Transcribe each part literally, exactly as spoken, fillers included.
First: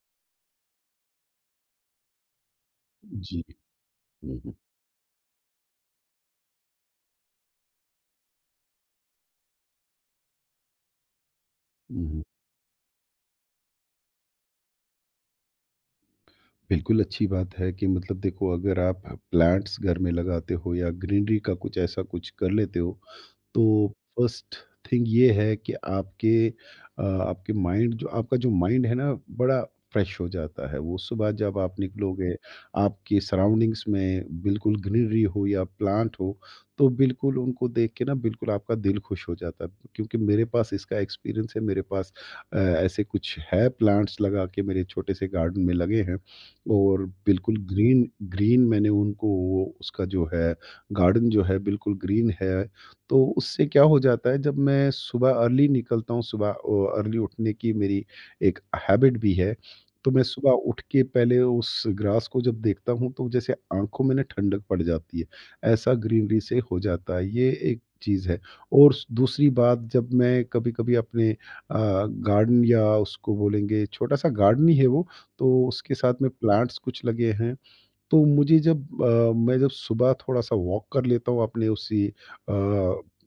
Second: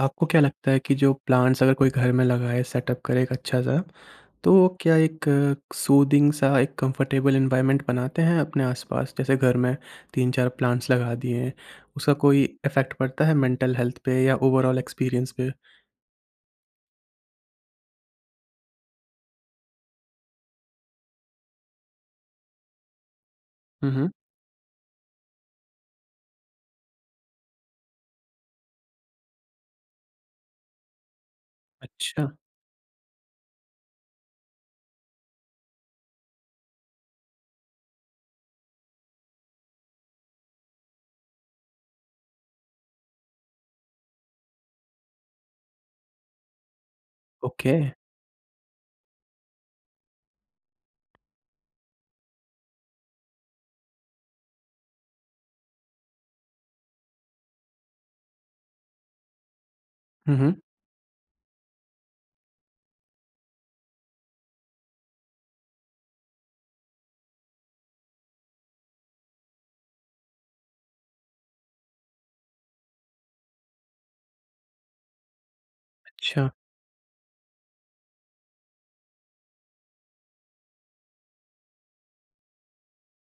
आपको क्या लगता है कि जो प्लांट्स अगर कोई घर में लगाए, सेटअप करे एक जी। अच्छा-सा, हुँ, हुँ, तो वो क्या एक सूदिंग सा, एक कंफर्टेबल एनवायरनमेंट बनाते हैं अपने आसपास? जैसे घर में तीन-चार प्लांट्स लगा दिए, हैं, उसका हुँ। कोई इफ़ेक्ट पड़ता है मेंटल हेल्थ पे या ओवरऑल एक्सपीरियंस पे? बिल्कुल अच्छी बात है कि मतलब देखो, अगर आप प्लांट्स घर में लगाते हो या ग्रीनरी का कुछ ऐसा कुछ कर लेते हो, तो हुँ, हुँ। फर्स्ट थिंग ये है कि आपके अ, आपके माइंड, जो आपका जो माइंड है ना, बड़ा फ्रेश हो जाता है। वो सुबह जब आप अच्छा। निकलोगे, आपके सराउंडिंग्स में बिल्कुल ग्रीनरी हो या प्लांट हो, तो बिल्कुल उनको देख के ना बिल्कुल आपका दिल खुश हो जाता है। क्योंकि मेरे पास इसका एक्सपीरियंस है, मेरे पास अ, ऐसे कुछ है प्लांट्स लगा के, मेरे छोटे से गार्डन में लगे हैं और बिल्कुल ओके। ग्रीन ग्रीन मैंने उनको, वो उसका जो है गार्डन जो है बिल्कुल ग्रीन है। तो उससे क्या हो जाता है, जब मैं सुबह अर्ली निकलता हूँ, सुबह ओ अर्ली उठने की मेरी एक हैबिट भी है, तो मैं हुँ, सुबह हुँ। उठ के पहले उस ग्रास को जब देखता हूँ तो जैसे आँखों में ना ठंडक पड़ जाती है, ऐसा ग्रीनरी से हो जाता है। ये एक चीज़ है। और स दूसरी बात, जब मैं कभी-कभी अपने अ, गार्डन, या उसको बोलेंगे छोटा-सा गार्डन ही है वो, तो उसके साथ में अच्छा। प्लांट्स कुछ लगे हैं, तो मुझे जब अ, मैं जब सुबह थोड़ा-सा वॉक कर लेता हूँ अपने उसी अ,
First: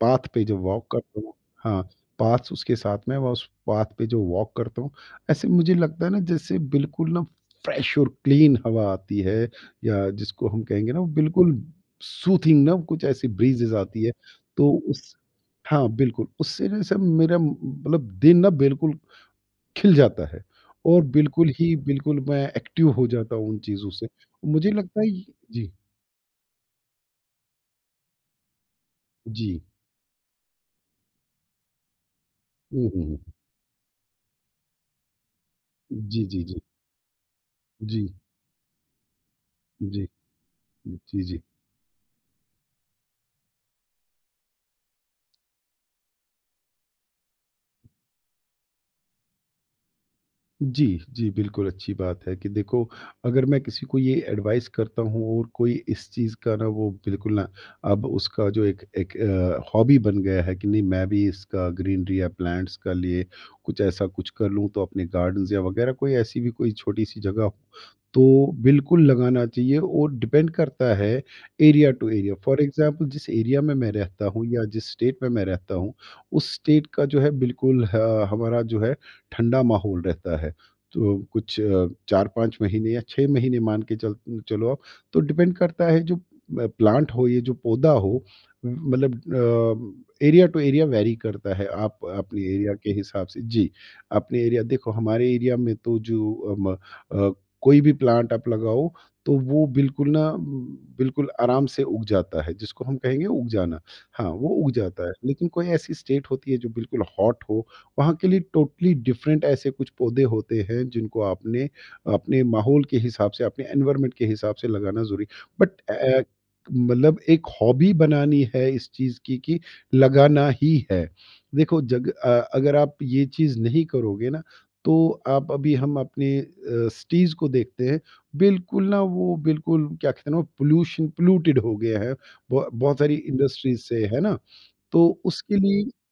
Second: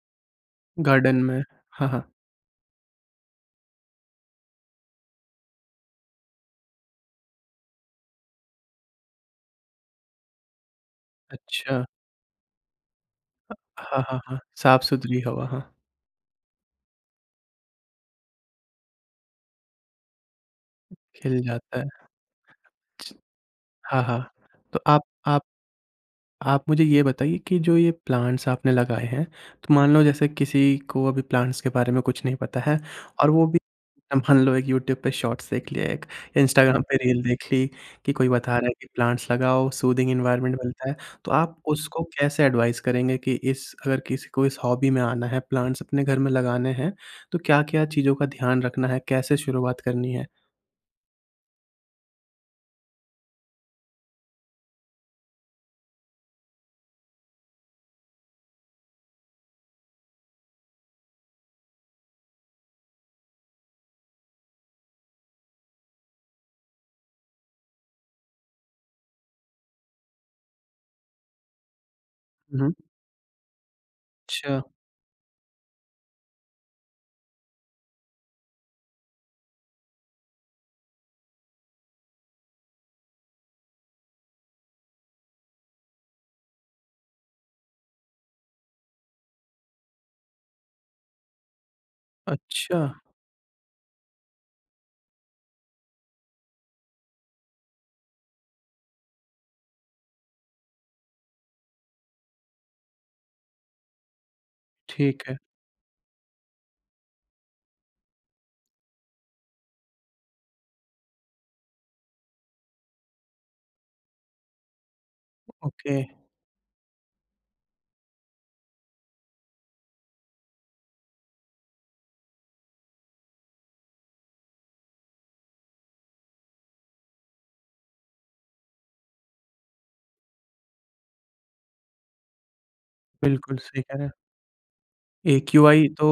पाथ पे जब वॉक गार्डन करता हूँ, में। हाँ, हाँ, हाँ। पाथ उसके साथ में, मैं उस पाथ पे जो वॉक करता हूँ, ऐसे मुझे लगता है ना जैसे बिल्कुल ना फ्रेश और क्लीन हवा आती है, या जिसको हम कहेंगे ना वो बिल्कुल अच्छा। सूथिंग ना कुछ ऐसी ब्रीजेज़ हाँ, आती है। हाँ, हाँ। तो उस साफ-सुथरी हवा, हाँ। हाँ, बिल्कुल उससे जैसे मेरा मतलब दिन ना बिल्कुल खिल जाता है और खिल बिल्कुल ही जाता है। बिल्कुल मैं एक्टिव हो च जाता हूँ उन चीज़ों हाँ, से। हाँ। मुझे तो लगता आप है आप ये- जी, आप मुझे ये बताइए कि जो ये प्लांट्स आपने लगाए हैं, जी। तो मान लो जैसे किसी को अभी प्लांट्स के बारे में कुछ नहीं पता है हुँ, हुँ, हुँ। और वो भी मान लो एक यूट्यूब पे शॉर्ट्स देख लिया एक, जी, जी, जी। इंस्टाग्राम पे रील देख ली जी, कि कोई बता रहा है कि प्लांट्स लगाओ, जी, सूदिंग एनवायरनमेंट मिलता है। जी, जी, तो जी। आप उसको कैसे एडवाइस करेंगे कि इस अगर किसी को इस हॉबी में आना है, प्लांट्स अपने घर में लगाने हैं, तो क्या-क्या चीज़ों का ध्यान रखना है, कैसे शुरुआत करनी है? जी, जी, बिल्कुल अच्छी बात है कि देखो, अगर मैं किसी को ये एडवाइस करता हूँ और कोई इस चीज़ का ना, वो बिल्कुल ना, अब उसका जो एक एक अ, हॉबी बन गया है कि नहीं, मैं भी इसका ग्रीनरी या प्लांट्स का लिए कुछ ऐसा कुछ कर लूँ, तो अपने गार्डन्स या वगैरह कोई ऐसी भी कोई छोटी-सी जगह हो, तो बिल्कुल लगाना चाहिए। और डिपेंड करता है area to area. For hmm, hmm. Example जिस एरिया में मैं रहता हूँ अच्छा, या जिस स्टेट में मैं रहता हूँ, उस स्टेट का जो है बिल्कुल ह हमारा जो है ठंडा माहौल रहता है। तो कुछ अ, चार पाँच महीने या छह महीने मान के चल चलो आप, तो डिपेंड करता है जो अ, प्लांट हो, ये जो पौधा हो, मतलब अ, एरिया टू एरिया वैरी करता है। आप अपने एरिया अच्छा, के हिसाब से, जी, अपने एरिया, देखो हमारे एरिया में तो जो अम अ, कोई भी प्लांट आप लगाओ, तो वो बिल्कुल ना म, बिल्कुल आराम से उग जाता है, जिसको हम कहेंगे उग जाना। हाँ, वो उग जाता है, ठीक है। लेकिन कोई ऐसी स्टेट होती है जो बिल्कुल हॉट हो, वहाँ के लिए टोटली डिफरेंट ऐसे कुछ पौधे होते हैं, जिनको आपने अपने माहौल के हिसाब से, अपने एनवायरनमेंट के हिसाब से लगाना ज़रूरी। But okay. अ, मतलब एक हॉबी बनानी है इस चीज़ की कि लगाना ही है। देखो जग अ, अगर आप ये चीज़ नहीं करोगे ना, तो आप अभी हम अपने अ, सिटीज़ को देखते हैं, बिल्कुल ना वो बिल्कुल क्या कहते हैं ना, पॉल्यूशन पॉल्यूटेड हो गया है। ब बहुत सारी बिल्कुल इंडस्ट्रीज़ सही कह से रहे हैं। है ना? तो उसके एक्यूआई लिए, तो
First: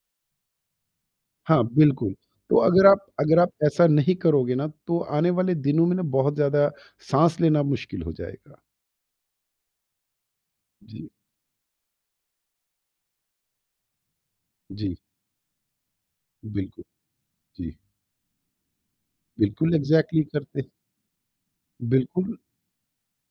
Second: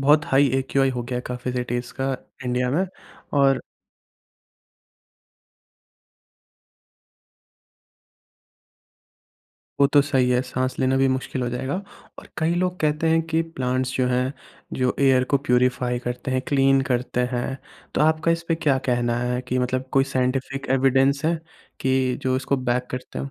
बहुत हाई एक्यूआई हो गया है काफ़ी हाँ, सिटीज़ बिल्कुल। का तो इंडिया अगर में। आप अगर आप और ऐसा नहीं करोगे ना, तो आने वाले दिनों में ना बहुत ज़्यादा साँस लेना मुश्किल हो जाएगा। वो तो सही है, साँस लेना भी जी, मुश्किल हो जाएगा। और कई लोग कहते हैं कि प्लांट्स जो हैं, जो जी, एयर को प्यूरीफाई करते हैं, क्लीन बिल्कुल। करते हैं, जी, तो आपका इस पे क्या कहना है कि बिल्कुल मतलब कोई एग्ज़ैक्टली करते साइंटिफिक हैं। एविडेंस है कि बिल्कुल। जो इसको बैक करते हो?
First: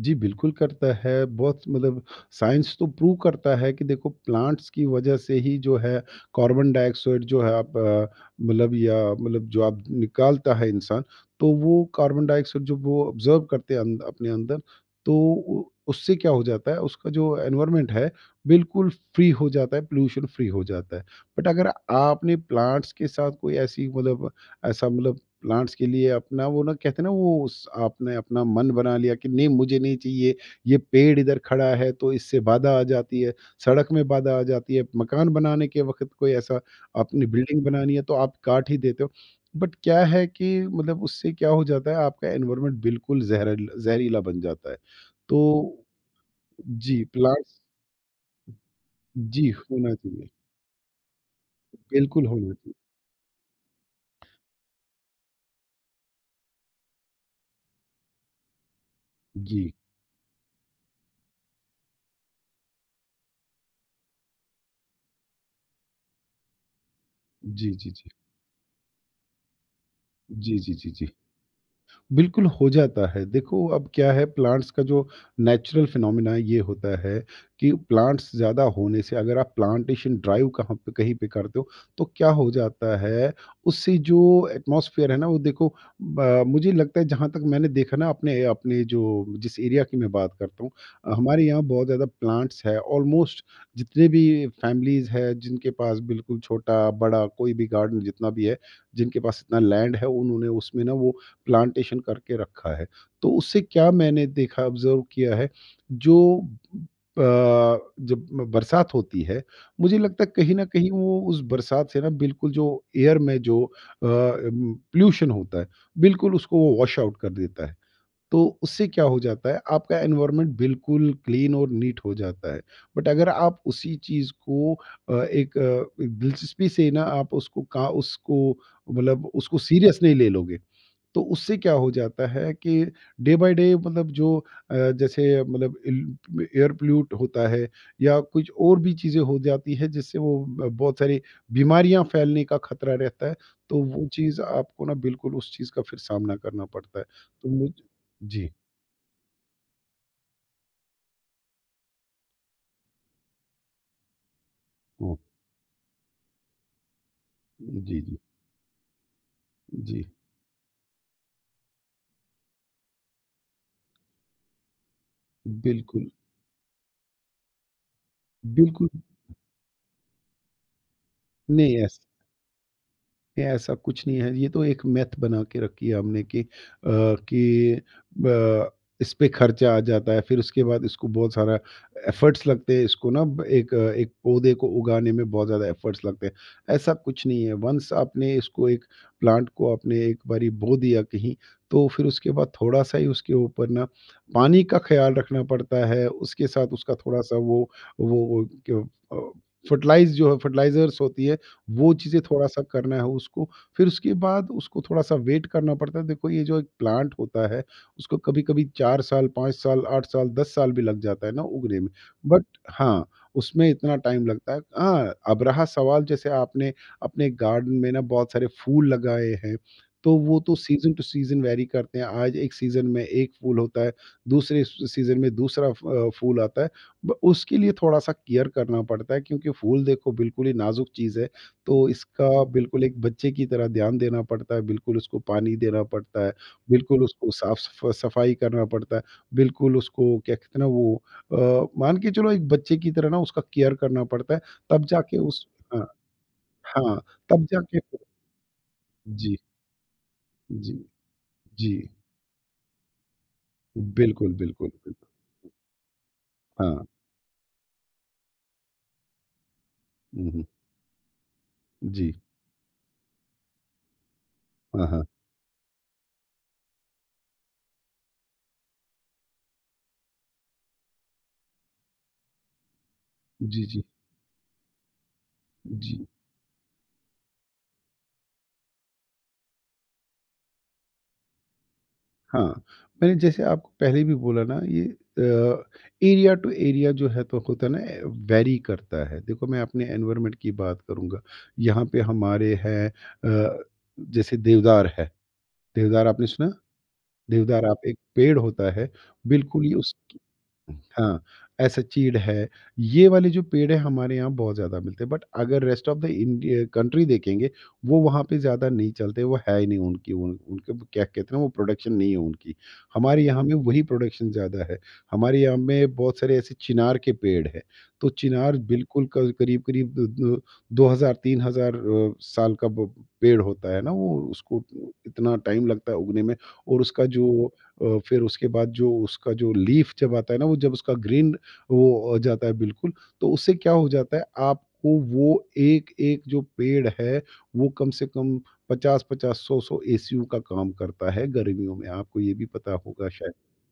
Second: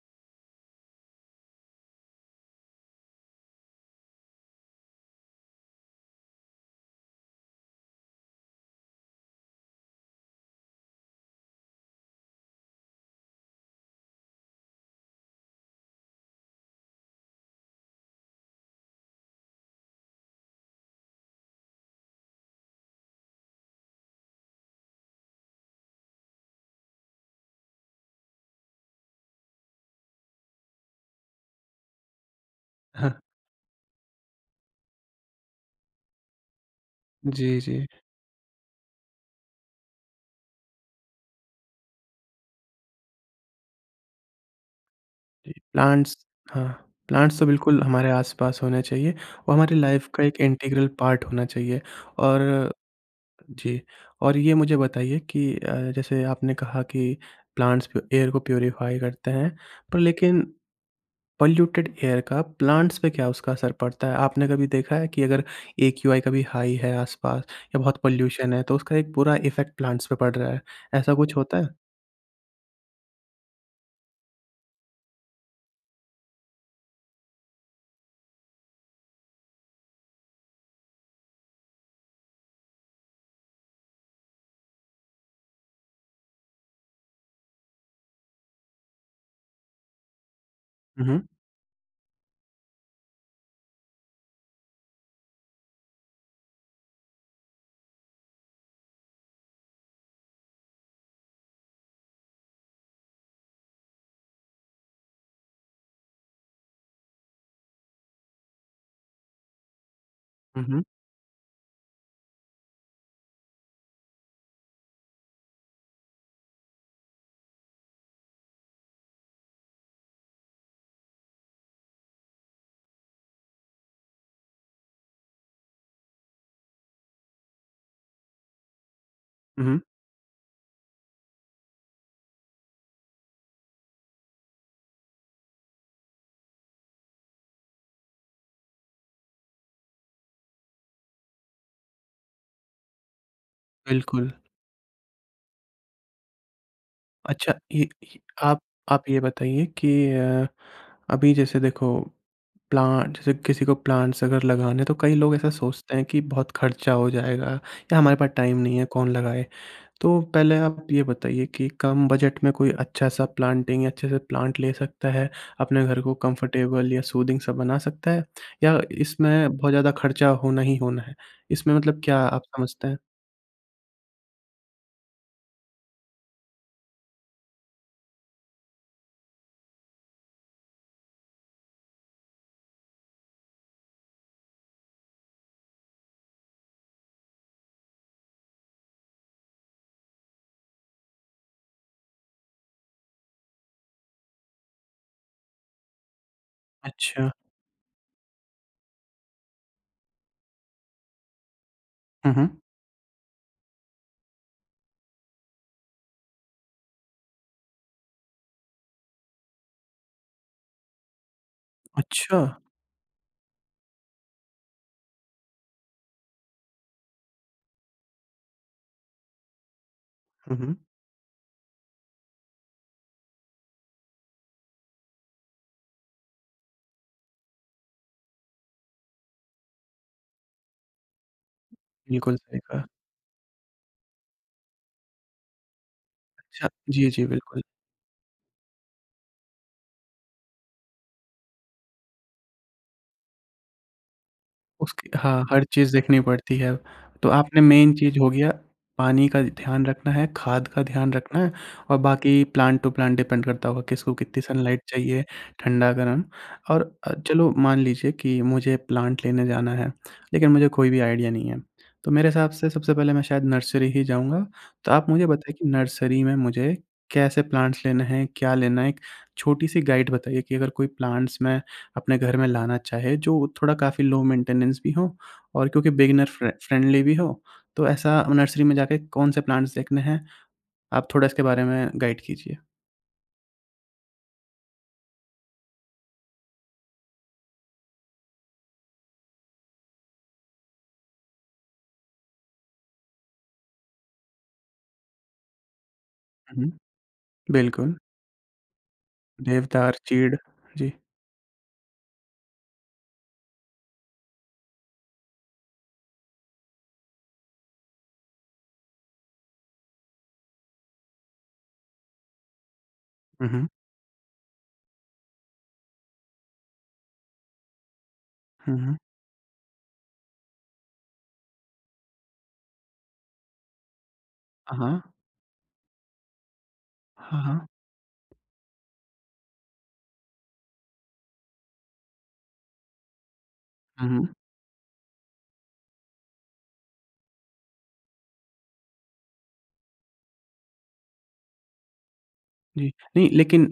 जी, बिल्कुल करता है। बहुत मतलब, साइंस तो प्रूव करता है कि देखो, प्लांट्स की वज़ह से ही जो है कार्बन डाइऑक्साइड जो है आप अ, मतलब, या मतलब, जो आप निकालता है इंसान, तो वो कार्बन डाइऑक्साइड जो वो ऑब्ज़र्व करते हैं अं अपने अंदर, तो उ उससे क्या हो जाता है, उसका जो एनवायरनमेंट है, बिल्कुल फ्री हो जाता है, पोल्यूशन फ्री हो जाता है। बट अगर आपने प्लांट्स के साथ कोई ऐसी मतलब ऐसा मतलब प्लांट्स के लिए अपना वो, ना कहते हैं ना वो, उस आपने अपना मन बना लिया कि नहीं मुझे नहीं चाहिए, ये पेड़ इधर खड़ा है तो इससे बाधा आ हाँ। जाती है, सड़क में बाधा आ जाती है, मकान बनाने के वक्त कोई ऐसा, आपने जी, बिल्डिंग जी। बनानी है तो आप काट ही देते हो। बट क्या है कि मतलब उससे क्या हो जाता है, आपका एनवायरमेंट बिल्कुल जहर जहरीला बन जाता है। तो जी, प्लांट्स। हाँ, जी, प्लांट्स तो प्लांट्स, बिल्कुल हमारे आस-पास होने चाहिए, जी वो हमारी होना लाइफ़ का चाहिए, एक इंटीग्रल पार्ट होना चाहिए। बिल्कुल होना चाहिए। और जी, और ये मुझे बताइए कि अ, जैसे आपने कहा कि प्लांट्स प एयर को प्यूरीफ़ाई करते हैं, जी पर लेकिन पॉल्यूटेड एयर का प्लांट्स पे क्या उसका असर पड़ता है? आपने कभी देखा है कि अगर एक्यूआई कभी हाई है आसपास जी या जी बहुत जी पॉल्यूशन है, तो उसका एक बुरा इफ़ेक्ट प्लांट्स पे पड़ रहा जी है, जी जी जी जी ऐसा कुछ होता है? बिल्कुल हो जाता है। देखो, अब क्या है, प्लांट्स का जो नेचुरल फिनोमिना ये होता है कि प्लांट्स ज़्यादा होने से, अगर आप प्लांटेशन ड्राइव कहाँ पे कहीं पे करते हो, तो क्या हो जाता है, उससे जो एटमॉस्फेयर है ना, वो देखो, ब मुझे लगता है जहाँ तक मैंने देखा ना, अपने अपने जो जिस एरिया की मैं बात करता हूँ, हुँ, अ, हुँ, हमारे यहाँ बहुत ज़्यादा प्लांट्स है। ऑलमोस्ट जितने भी फैमिलीज़ है जिनके पास बिल्कुल छोटा-बड़ा कोई भी गार्डन जितना भी है, जिनके पास इतना लैंड है, उन्होंने उसमें ना वो प्लांटेशन करके रखा है। तो उससे क्या मैंने देखा, ऑब्ज़र्व किया है, जो अ, जब बरसात होती है, मुझे लगता है कहीं न हुँ, हुँ, कहीं वो उस बरसात से ना बिल्कुल जो एयर में जो अ, उम, पोल्यूशन होता है, बिल्कुल उसको वो वॉश आउट कर देता है। तो उससे क्या हो जाता है, आपका एनवायरनमेंट बिल्कुल क्लीन और नीट हो जाता है। बट अगर आप उसी चीज़ को अ, एक अ, एक दिलचस्पी से ना, आप उसको का उसको मतलब उसको हुँ, हुँ। सीरियस नहीं ले लोगे, तो उससे क्या हो जाता है कि डे बाय डे, मतलब जो अ, जैसे मतलब इल- एयर पोल्यूट होता है या कुछ और भी चीज़ें हो जाती है, जिससे वो ब- बहुत सारी बीमारियां फैलने का खतरा रहता है, तो वो बिल्कुल। चीज़ आपको ना बिल्कुल उस चीज़ का फिर सामना करना पड़ता है। तो अच्छा, मुझे, ये ये जी, आप आप ये बताइए कि अ अभी जैसे देखो, प्लांट जैसे किसी को प्लांट्स अगर लगाने, तो कई हम्म, लोग ऐसा सोचते हैं कि बहुत खर्चा हो जाएगा या जी, जी हमारे पास टाइम नहीं है कौन लगाए। जी तो पहले आप ये बताइए कि कम बजट में कोई अच्छा सा प्लांटिंग अच्छे से प्लांट ले सकता है, अपने घर बिल्कुल, को कंफर्टेबल या सूदिंग सा बना सकता है, या बिल्कुल। इसमें बहुत ज़्यादा खर्चा होना ही होना है? इसमें नहीं ऐसा मतलब क्या आप समझते हैं? ये ऐसा कुछ नहीं है, ये तो एक मैथ बना के रखी है हमने कि अ, कि ब इस पे खर्चा आ जाता है, फिर उसके बाद इसको बहुत सारा एफर्ट्स लगते हैं, इसको ना ब एक अ, एक पौधे को उगाने में बहुत ज़्यादा एफर्ट्स लगते हैं। ऐसा कुछ नहीं है, वन्स आपने इसको एक प्लांट को आपने एक बारी बो दिया कहीं, तो फिर उसके बाद थोड़ा-सा ही उसके ऊपर ना पानी का ख़्याल रखना पड़ता है, उसके साथ उसका अच्छा। थोड़ा-सा वो, वो वो क्यों अ, फर्टिलाइज़ जो है, फर्टिलाइज़र्स होती है, वो चीज़ें हुँ, हुँ। थोड़ा-सा करना है उसको, फिर उसके बाद उसको थोड़ा-सा वेट करना पड़ता है। देखो, ये जो एक प्लांट होता है, उसको कभी-कभी चार साल, पाँच साल, आठ साल, दस साल भी लग जाता है ना उगने में। अच्छा। बट हाँ, उसमें इतना टाइम लगता है। हाँ, अब रहा सवाल, जैसे आपने अपने गार्डन में ना बहुत सारे फूल लगाए हैं, तो वो तो हुँ, हुँ। सीज़न टू सीज़न वैरी करते हैं। आज एक सीज़न में एक फूल होता है, दूसरे स सीज़न में दूसरा फ अ, फूल आता है। ब उसके लिए थोड़ा-सा केयर करना पड़ता है, क्योंकि फूल देखो बिल्कुल ही नाज़ुक चीज़ है। तो इसका बिल्कुल सही बिल्कुल कहा। एक बच्चे की तरह ध्यान देना पड़ता है, बिल्कुल उसको पानी देना पड़ता है, अच्छा। बिल्कुल जी, जी, उसको बिल्कुल। साफ-सफ सफाई करना पड़ता है, बिल्कुल उसको क्या कहते हैं ना वो, अ, मान के चलो एक बच्चे की तरह ना उसका केयर करना पड़ता है, तब उसकी, जाके हाँ, उस, हर हाँ, चीज़ देखनी पड़ती है। हाँ, तो तब आपने जाके, मेन चीज़ हो गया, पानी जी, का ध्यान रखना है, खाद जी, का ध्यान रखना है, जी। और बाकी प्लांट टू प्लांट डिपेंड करता होगा किसको बिल्कुल, कितनी बिल्कुल, सनलाइट बिल्कुल। चाहिए, ठंडा-गरम। हाँ। और अ, चलो मान लीजिए कि मुझे प्लांट लेने जाना है, हुँ, हुँ। लेकिन मुझे कोई भी आइडिया नहीं है। तो जी। मेरे हिसाब से सबसे पहले मैं शायद नर्सरी ही जाऊँगा। हाँ, तो हाँ। आप मुझे बताइए कि नर्सरी में मुझे कैसे प्लांट्स लेने हैं, क्या लेना है? एक छोटी-सी गाइड बताइए कि अगर कोई प्लांट्स में अपने घर में लाना चाहे, जो जी, थोड़ा जी। काफ़ी लो मेंटेनेंस भी हो और क्योंकि जी। बिगिनर फ्रे फ्रेंडली भी हो, तो ऐसा नर्सरी में जाके कौन से प्लांट्स देखने हैं, आप थोड़ा इसके बारे में गाइड हाँ, कीजिए। मैंने जैसे आपको पहले भी बोला ना, ये अ, एरिया टू एरिया जो है तो होता है ना, अ, वैरी करता है। देखो, मैं अपने एनवायरनमेंट की बात करूँगा, यहाँ पे हमारे हैं, अ, जैसे देवदार है, देवदार आपने सुना? हुँ, हुँ। देवदार आप बिल्कुल। एक पेड़ होता है। बिल्कुल ही उस देवदार, चीड़। जी। हाँ, ऐसा चीड़ है। ये वाले जो पेड़ हैं हमारे यहाँ बहुत ज़्यादा मिलते हैं बट अगर rest of the India country देखेंगे, वो वहाँ पे ज़्यादा नहीं चलते, वो है ही नहीं उनकी उन उनके वो क्या कहते हैं ना वो प्रोडक्शन नहीं है उनकी। हमारे यहाँ हुँ, में हुँ, वही प्रोडक्शन ज़्यादा है, हमारे यहाँ में बहुत सारे ऐसे चिनार के पेड़ हैं। तो चिनार हुँ, हुँ। बिल्कुल क करीब-करीब द दो हज़ार-तीन हज़ार अ, साल का ब पेड़ होता है ना, वो उसको हाँ, हाँ। इतना टाइम लगता है उगने में। और उसका हाँ, जो हाँ। अ, फिर उसके बाद जो उसका जो लीफ जब आता है ना, वो जब उसका ग्रीन वो हो जाता है बिल्कुल, तो उससे क्या हो हुँ, जाता है हुँ। आपको वो एक-एक जो पेड़ है, वो कम से कम पचास पचास, सौ सौ एसीयू का काम करता है गर्मियों में। आपको ये भी पता जी, होगा नहीं। शायद। लेकिन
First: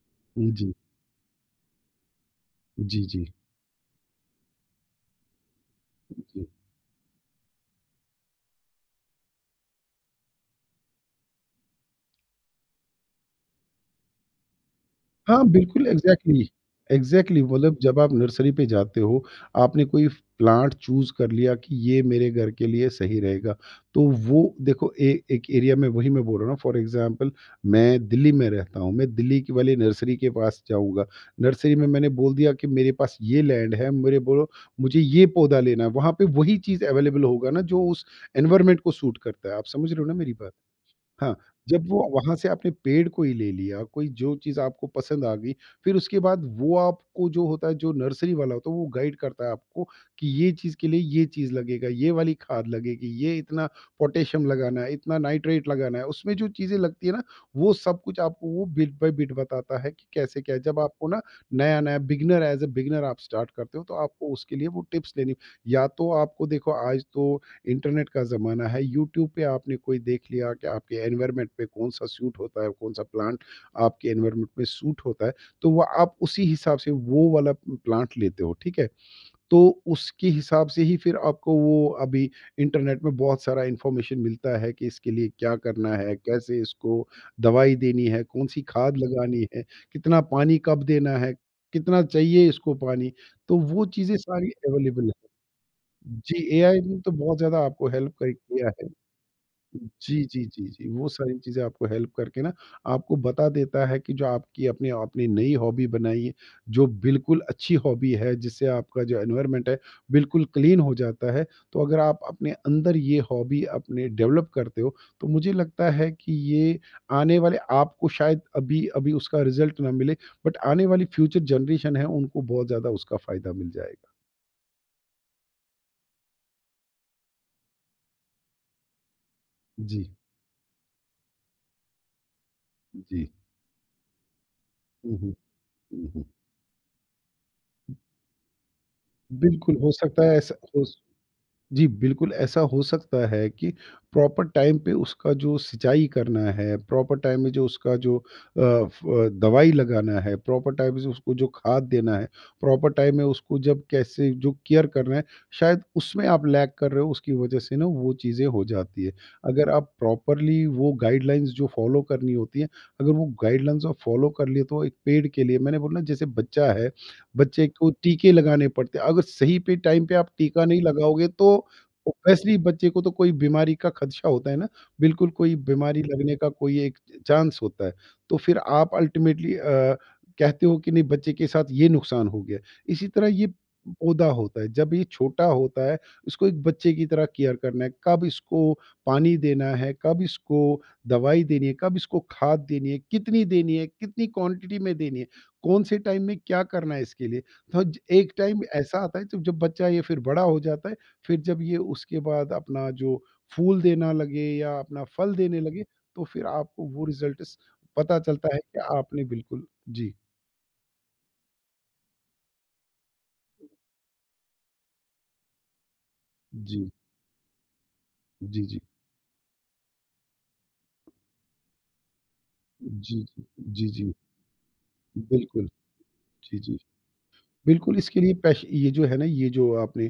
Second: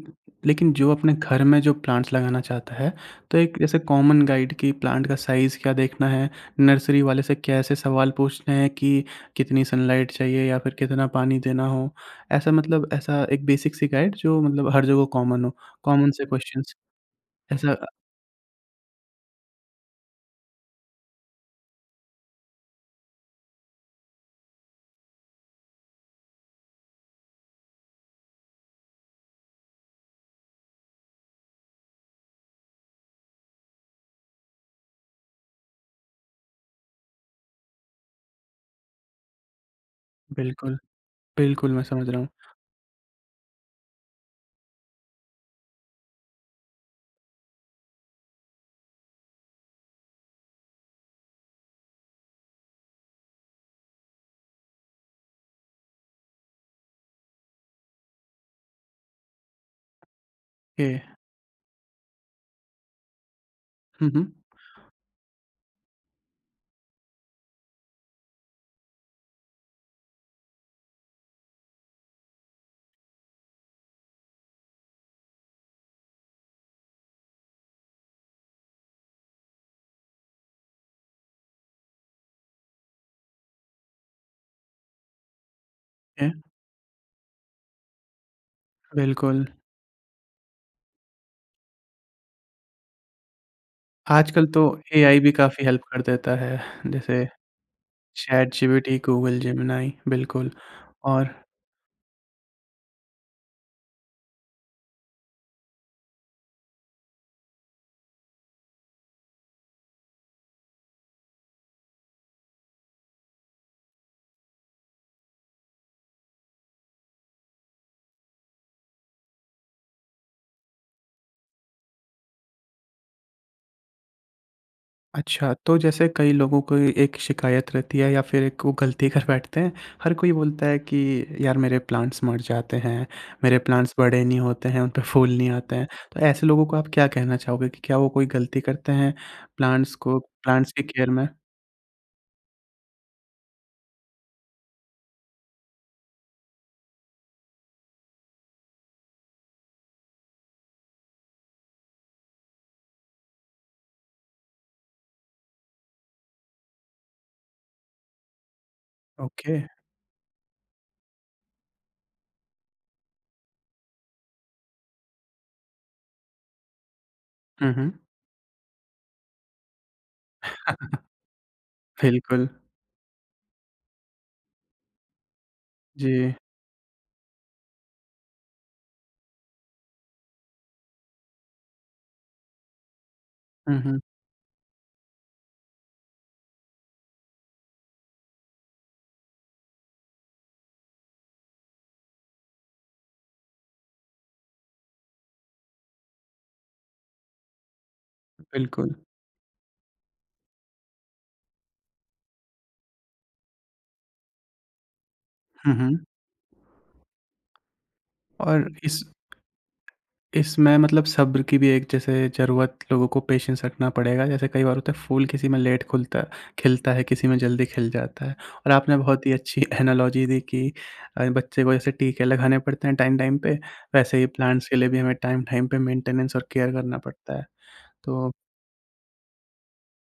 लेकिन जी, जो अपने घर में जो प्लांट्स लगाना चाहता है, जी, जी, तो एक जैसे कॉमन गाइड कि प्लांट का साइज़ क्या देखना है, जी। नर्सरी वाले से कैसे सवाल पूछने हैं कि कितनी सनलाइट चाहिए या फिर कितना पानी देना हो। ऐसा मतलब ऐसा एक बेसिक सी गाइड जो मतलब हर जगह कॉमन हाँ, हो, बिल्कुल कॉमन से एग्ज़ैक्टली। क्वेश्चंस एग्ज़ैक्टली ऐसा। मतलब जब आप नर्सरी पे जाते हो, आपने कोई फ प्लांट चूज़ कर लिया कि ये मेरे घर के लिए सही रहेगा। तो वो देखो ए एक एरिया में वही मैं बोल रहा हूँ ना, फ़ॉर एग्ज़ाम्पल मैं दिल्ली में रहता हूँ, मैं दिल्ली की वाली नर्सरी के पास जाऊँगा। नर्सरी में मैंने बोल दिया कि मेरे पास ये लैंड है, मेरे बोलो मुझे ये पौधा लेना है, वहाँ पे वही चीज़ अवेलेबल होगा ना जो उस एनवायरनमेंट को सूट करता है। आप समझ रहे हो ना मेरी बात? बिल्कुल। हाँ। बिल्कुल मैं जब वो समझ रहा हूँ। वहाँ से आपने पेड़ को ही ले लिया, कोई जो चीज़ आपको पसंद आ गई, फिर उसके बाद वो आपको जो होता है, जो नर्सरी वाला होता है, वो गाइड करता है आपको कि ये चीज़ के लिए ये चीज़ लगेगा, ये वाली खाद लगेगी, ये इतना पोटेशियम लगाना है, इतना नाइट्रेट लगाना है। उसमें जो चीज़ें लगती है ना, वो सब कुछ आपको वो बिट बाय बिट बताता है कि कैसे क्या है। जब ये आपको ना नया-नया बिगिनर एज़ अ बिगिनर आप स्टार्ट करते हो, तो हुँ, हुँ, आपको उसके लिए वो टिप्स लेनी। या तो आपको देखो आज तो इंटरनेट का ज़माना है, यूट्यूब पे आपने कोई देख लिया कि आपके एनवायरनमेंट पे कौन सा सूट होता है, कौन सा प्लांट आपके एनवायरनमेंट में सूट होता है, तो वो आप उसी हिसाब से वो वाला प्लांट लेते हो। ठीक है, तो उसके हिसाब से ही फिर आपको वो अभी इंटरनेट में बहुत सारा इंफॉर्मेशन मिलता है कि इसके लिए क्या करना है, ये कैसे इसको दवाई देनी है, कौन सी खाद बिल्कुल। लगानी है, कितना पानी कब देना है, कितना चाहिए इसको पानी। तो वो चीज़ें आजकल सारी तो अवेलेबल है। एआई भी काफ़ी हेल्प कर देता जी, है, एआई ने तो जैसे बहुत ज़्यादा आपको हेल्प कर चैट किया है। GPT, Google Gemini. जी, जी, बिल्कुल। जी, जी, वो और सारी चीज़ें आपको हेल्प करके ना आपको बता देता है कि जो आपकी अपनी आपने नई हॉबी बनाई है, जो बिल्कुल अच्छी हॉबी है, जिससे आपका जो एनवायरनमेंट है, बिल्कुल क्लीन हो जाता है। तो अगर आप अपने अंदर ये हॉबी अपने डेवलप करते हो, तो मुझे लगता है कि ये आने वाले आपको शायद अभी-अभी उसका रिज़ल्ट ना मिले, बट आने वाली फ्यूचर जनरेशन है, उनको बहुत ज़्यादा उसका फ़ायदा मिल जाएगा। अच्छा, तो जैसे कई लोगों को एक शिकायत रहती है या फिर एक वो गलती कर बैठते हैं। जी, हर कोई बोलता है कि यार मेरे प्लांट्स मर जाते हैं, जी। मेरे प्लांट्स बड़े नहीं होते हैं, उन पे हुँ, हुँ, फूल नहीं आते हैं। हुँ, तो हुँ। ऐसे लोगों को आप क्या कहना चाहोगे कि क्या वो कोई गलती करते हैं बिल्कुल, हो प्लांट्स को सकता है ऐसा प्लांट्स की हो स केयर में? जी, बिल्कुल ऐसा हो सकता है कि प्रॉपर टाइम पे उसका जो सिंचाई करना है, प्रॉपर टाइम में जो उसका जो अ, फ अ, दवाई लगाना है, प्रॉपर टाइम से उसको जो खाद देना है, प्रॉपर टाइम में उसको जब कैसे जो केयर करना है, शायद उसमें आप लैग कर रहे हो, उसकी वजह से ना वो चीज़ें हो जाती है। ओके। अगर आप प्रॉपरली वो गाइडलाइंस जो फ़ॉलो करनी होती है, अगर वो गाइडलाइंस आप फ़ॉलो कर लिए, तो एक पेड़ के लिए मैंने बोला ना, जैसे बच्चा है, बच्चे हुँ, को हुँ। टीके लगाने पड़ते हैं। अगर सही पे टाइम पे आप टीका नहीं लगाओगे तो बिल्कुल। ऑब्वियसली बच्चे को तो कोई बीमारी का खदशा होता है ना, बिल्कुल कोई बीमारी जी। लगने का कोई एक चांस होता है। तो फिर आप अल्टीमेटली अ, कहते हो कि नहीं बच्चे के साथ ये नुकसान हो गया। इसी तरह ये हुँ, हुँ। पौधा होता है, जब ये छोटा होता है इसको एक बच्चे की तरह केयर करना है। कब इसको पानी देना है, कब इसको दवाई देनी है, कब इसको खाद देनी है, कितनी देनी है, कितनी क्वांटिटी में देनी है, कौन से टाइम में क्या करना है इसके लिए। तो ज- एक टाइम बिल्कुल। ऐसा आता है जब जब बच्चा ये फिर बड़ा हो जाता है। फिर जब ये उसके बाद अपना जो फूल देना लगे या अपना फल देने हुँ, लगे, हुँ। तो फिर आपको वो रिजल्ट पता चलता है और कि इस आपने बिल्कुल। जी, इसमें मतलब सब्र की भी एक जैसे ज़रूरत, लोगों को पेशेंस रखना पड़ेगा। जैसे कई बार होता है फूल किसी में लेट खुलता जी, खिलता है, किसी में जल्दी खिल जाता है। जी, और जी, आपने बहुत ही अच्छी एनालॉजी दी कि अ, बच्चे को जैसे टीके लगाने पड़ते हैं जी, टाइम-टाइम जी, पे, जी, जी, वैसे ही प्लांट्स के लिए भी हमें बिल्कुल, टाइम-टाइम पे मेंटेनेंस और जी, केयर जी, करना पड़ता है। बिल्कुल। इसके तो लिए पैश ये जो है ना, ये जो आपने,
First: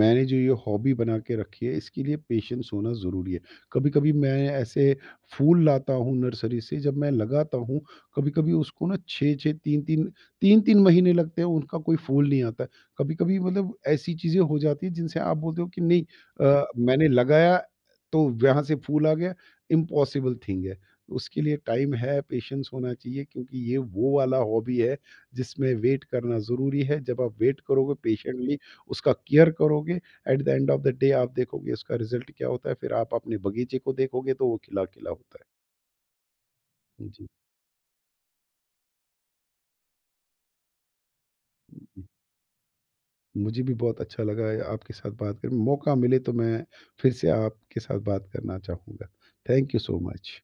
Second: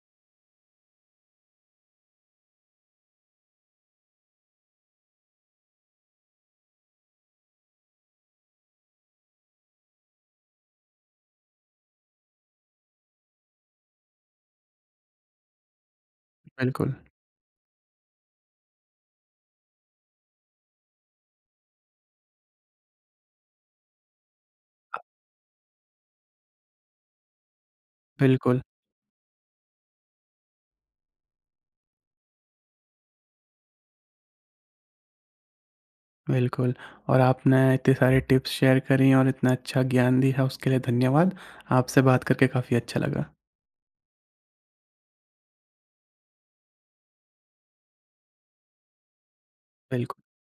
मैंने जो ये हॉबी बना के रखी है, इसके लिए पेशेंस होना ज़रूरी है। कभी-कभी मैं ऐसे फूल लाता हूँ नर्सरी से, जब मैं लगाता हूँ, कभी-कभी उसको ना छह छह, तीन तीन तीन तीन महीने लगते हैं, उनका कोई फूल नहीं आता। कभी-कभी मतलब ऐसी चीज़ें हो जाती हैं, जिनसे आप बोलते हो कि नहीं अ, बिल्कुल, मैंने लगाया, तो यहाँ से फूल आ गया, इम्पॉसिबल थिंग है। उसके लिए टाइम है, पेशेंस होना चाहिए क्योंकि ये वो वाला हॉबी है जिसमें वेट करना ज़रूरी है। जब आप वेट करोगे पेशेंटली, बिल्कुल, उसका केयर करोगे, at the end of the day आप देखोगे उसका रिज़ल्ट क्या होता है, फिर आप अपने बगीचे को देखोगे तो वो खिला-खिला होता है। बिल्कुल। और जी, आपने इतने सारे टिप्स शेयर करी और इतना अच्छा ज्ञान दिया, उसके लिए धन्यवाद। आपसे जी। बात करके काफ़ी अच्छा लगा। मुझे भी बहुत अच्छा लगा है आपके साथ बात कर, मौका मिले तो मैं फिर से आपके साथ बात करना चाहूँगा। थैंक यू सो बिल्कुल। मच।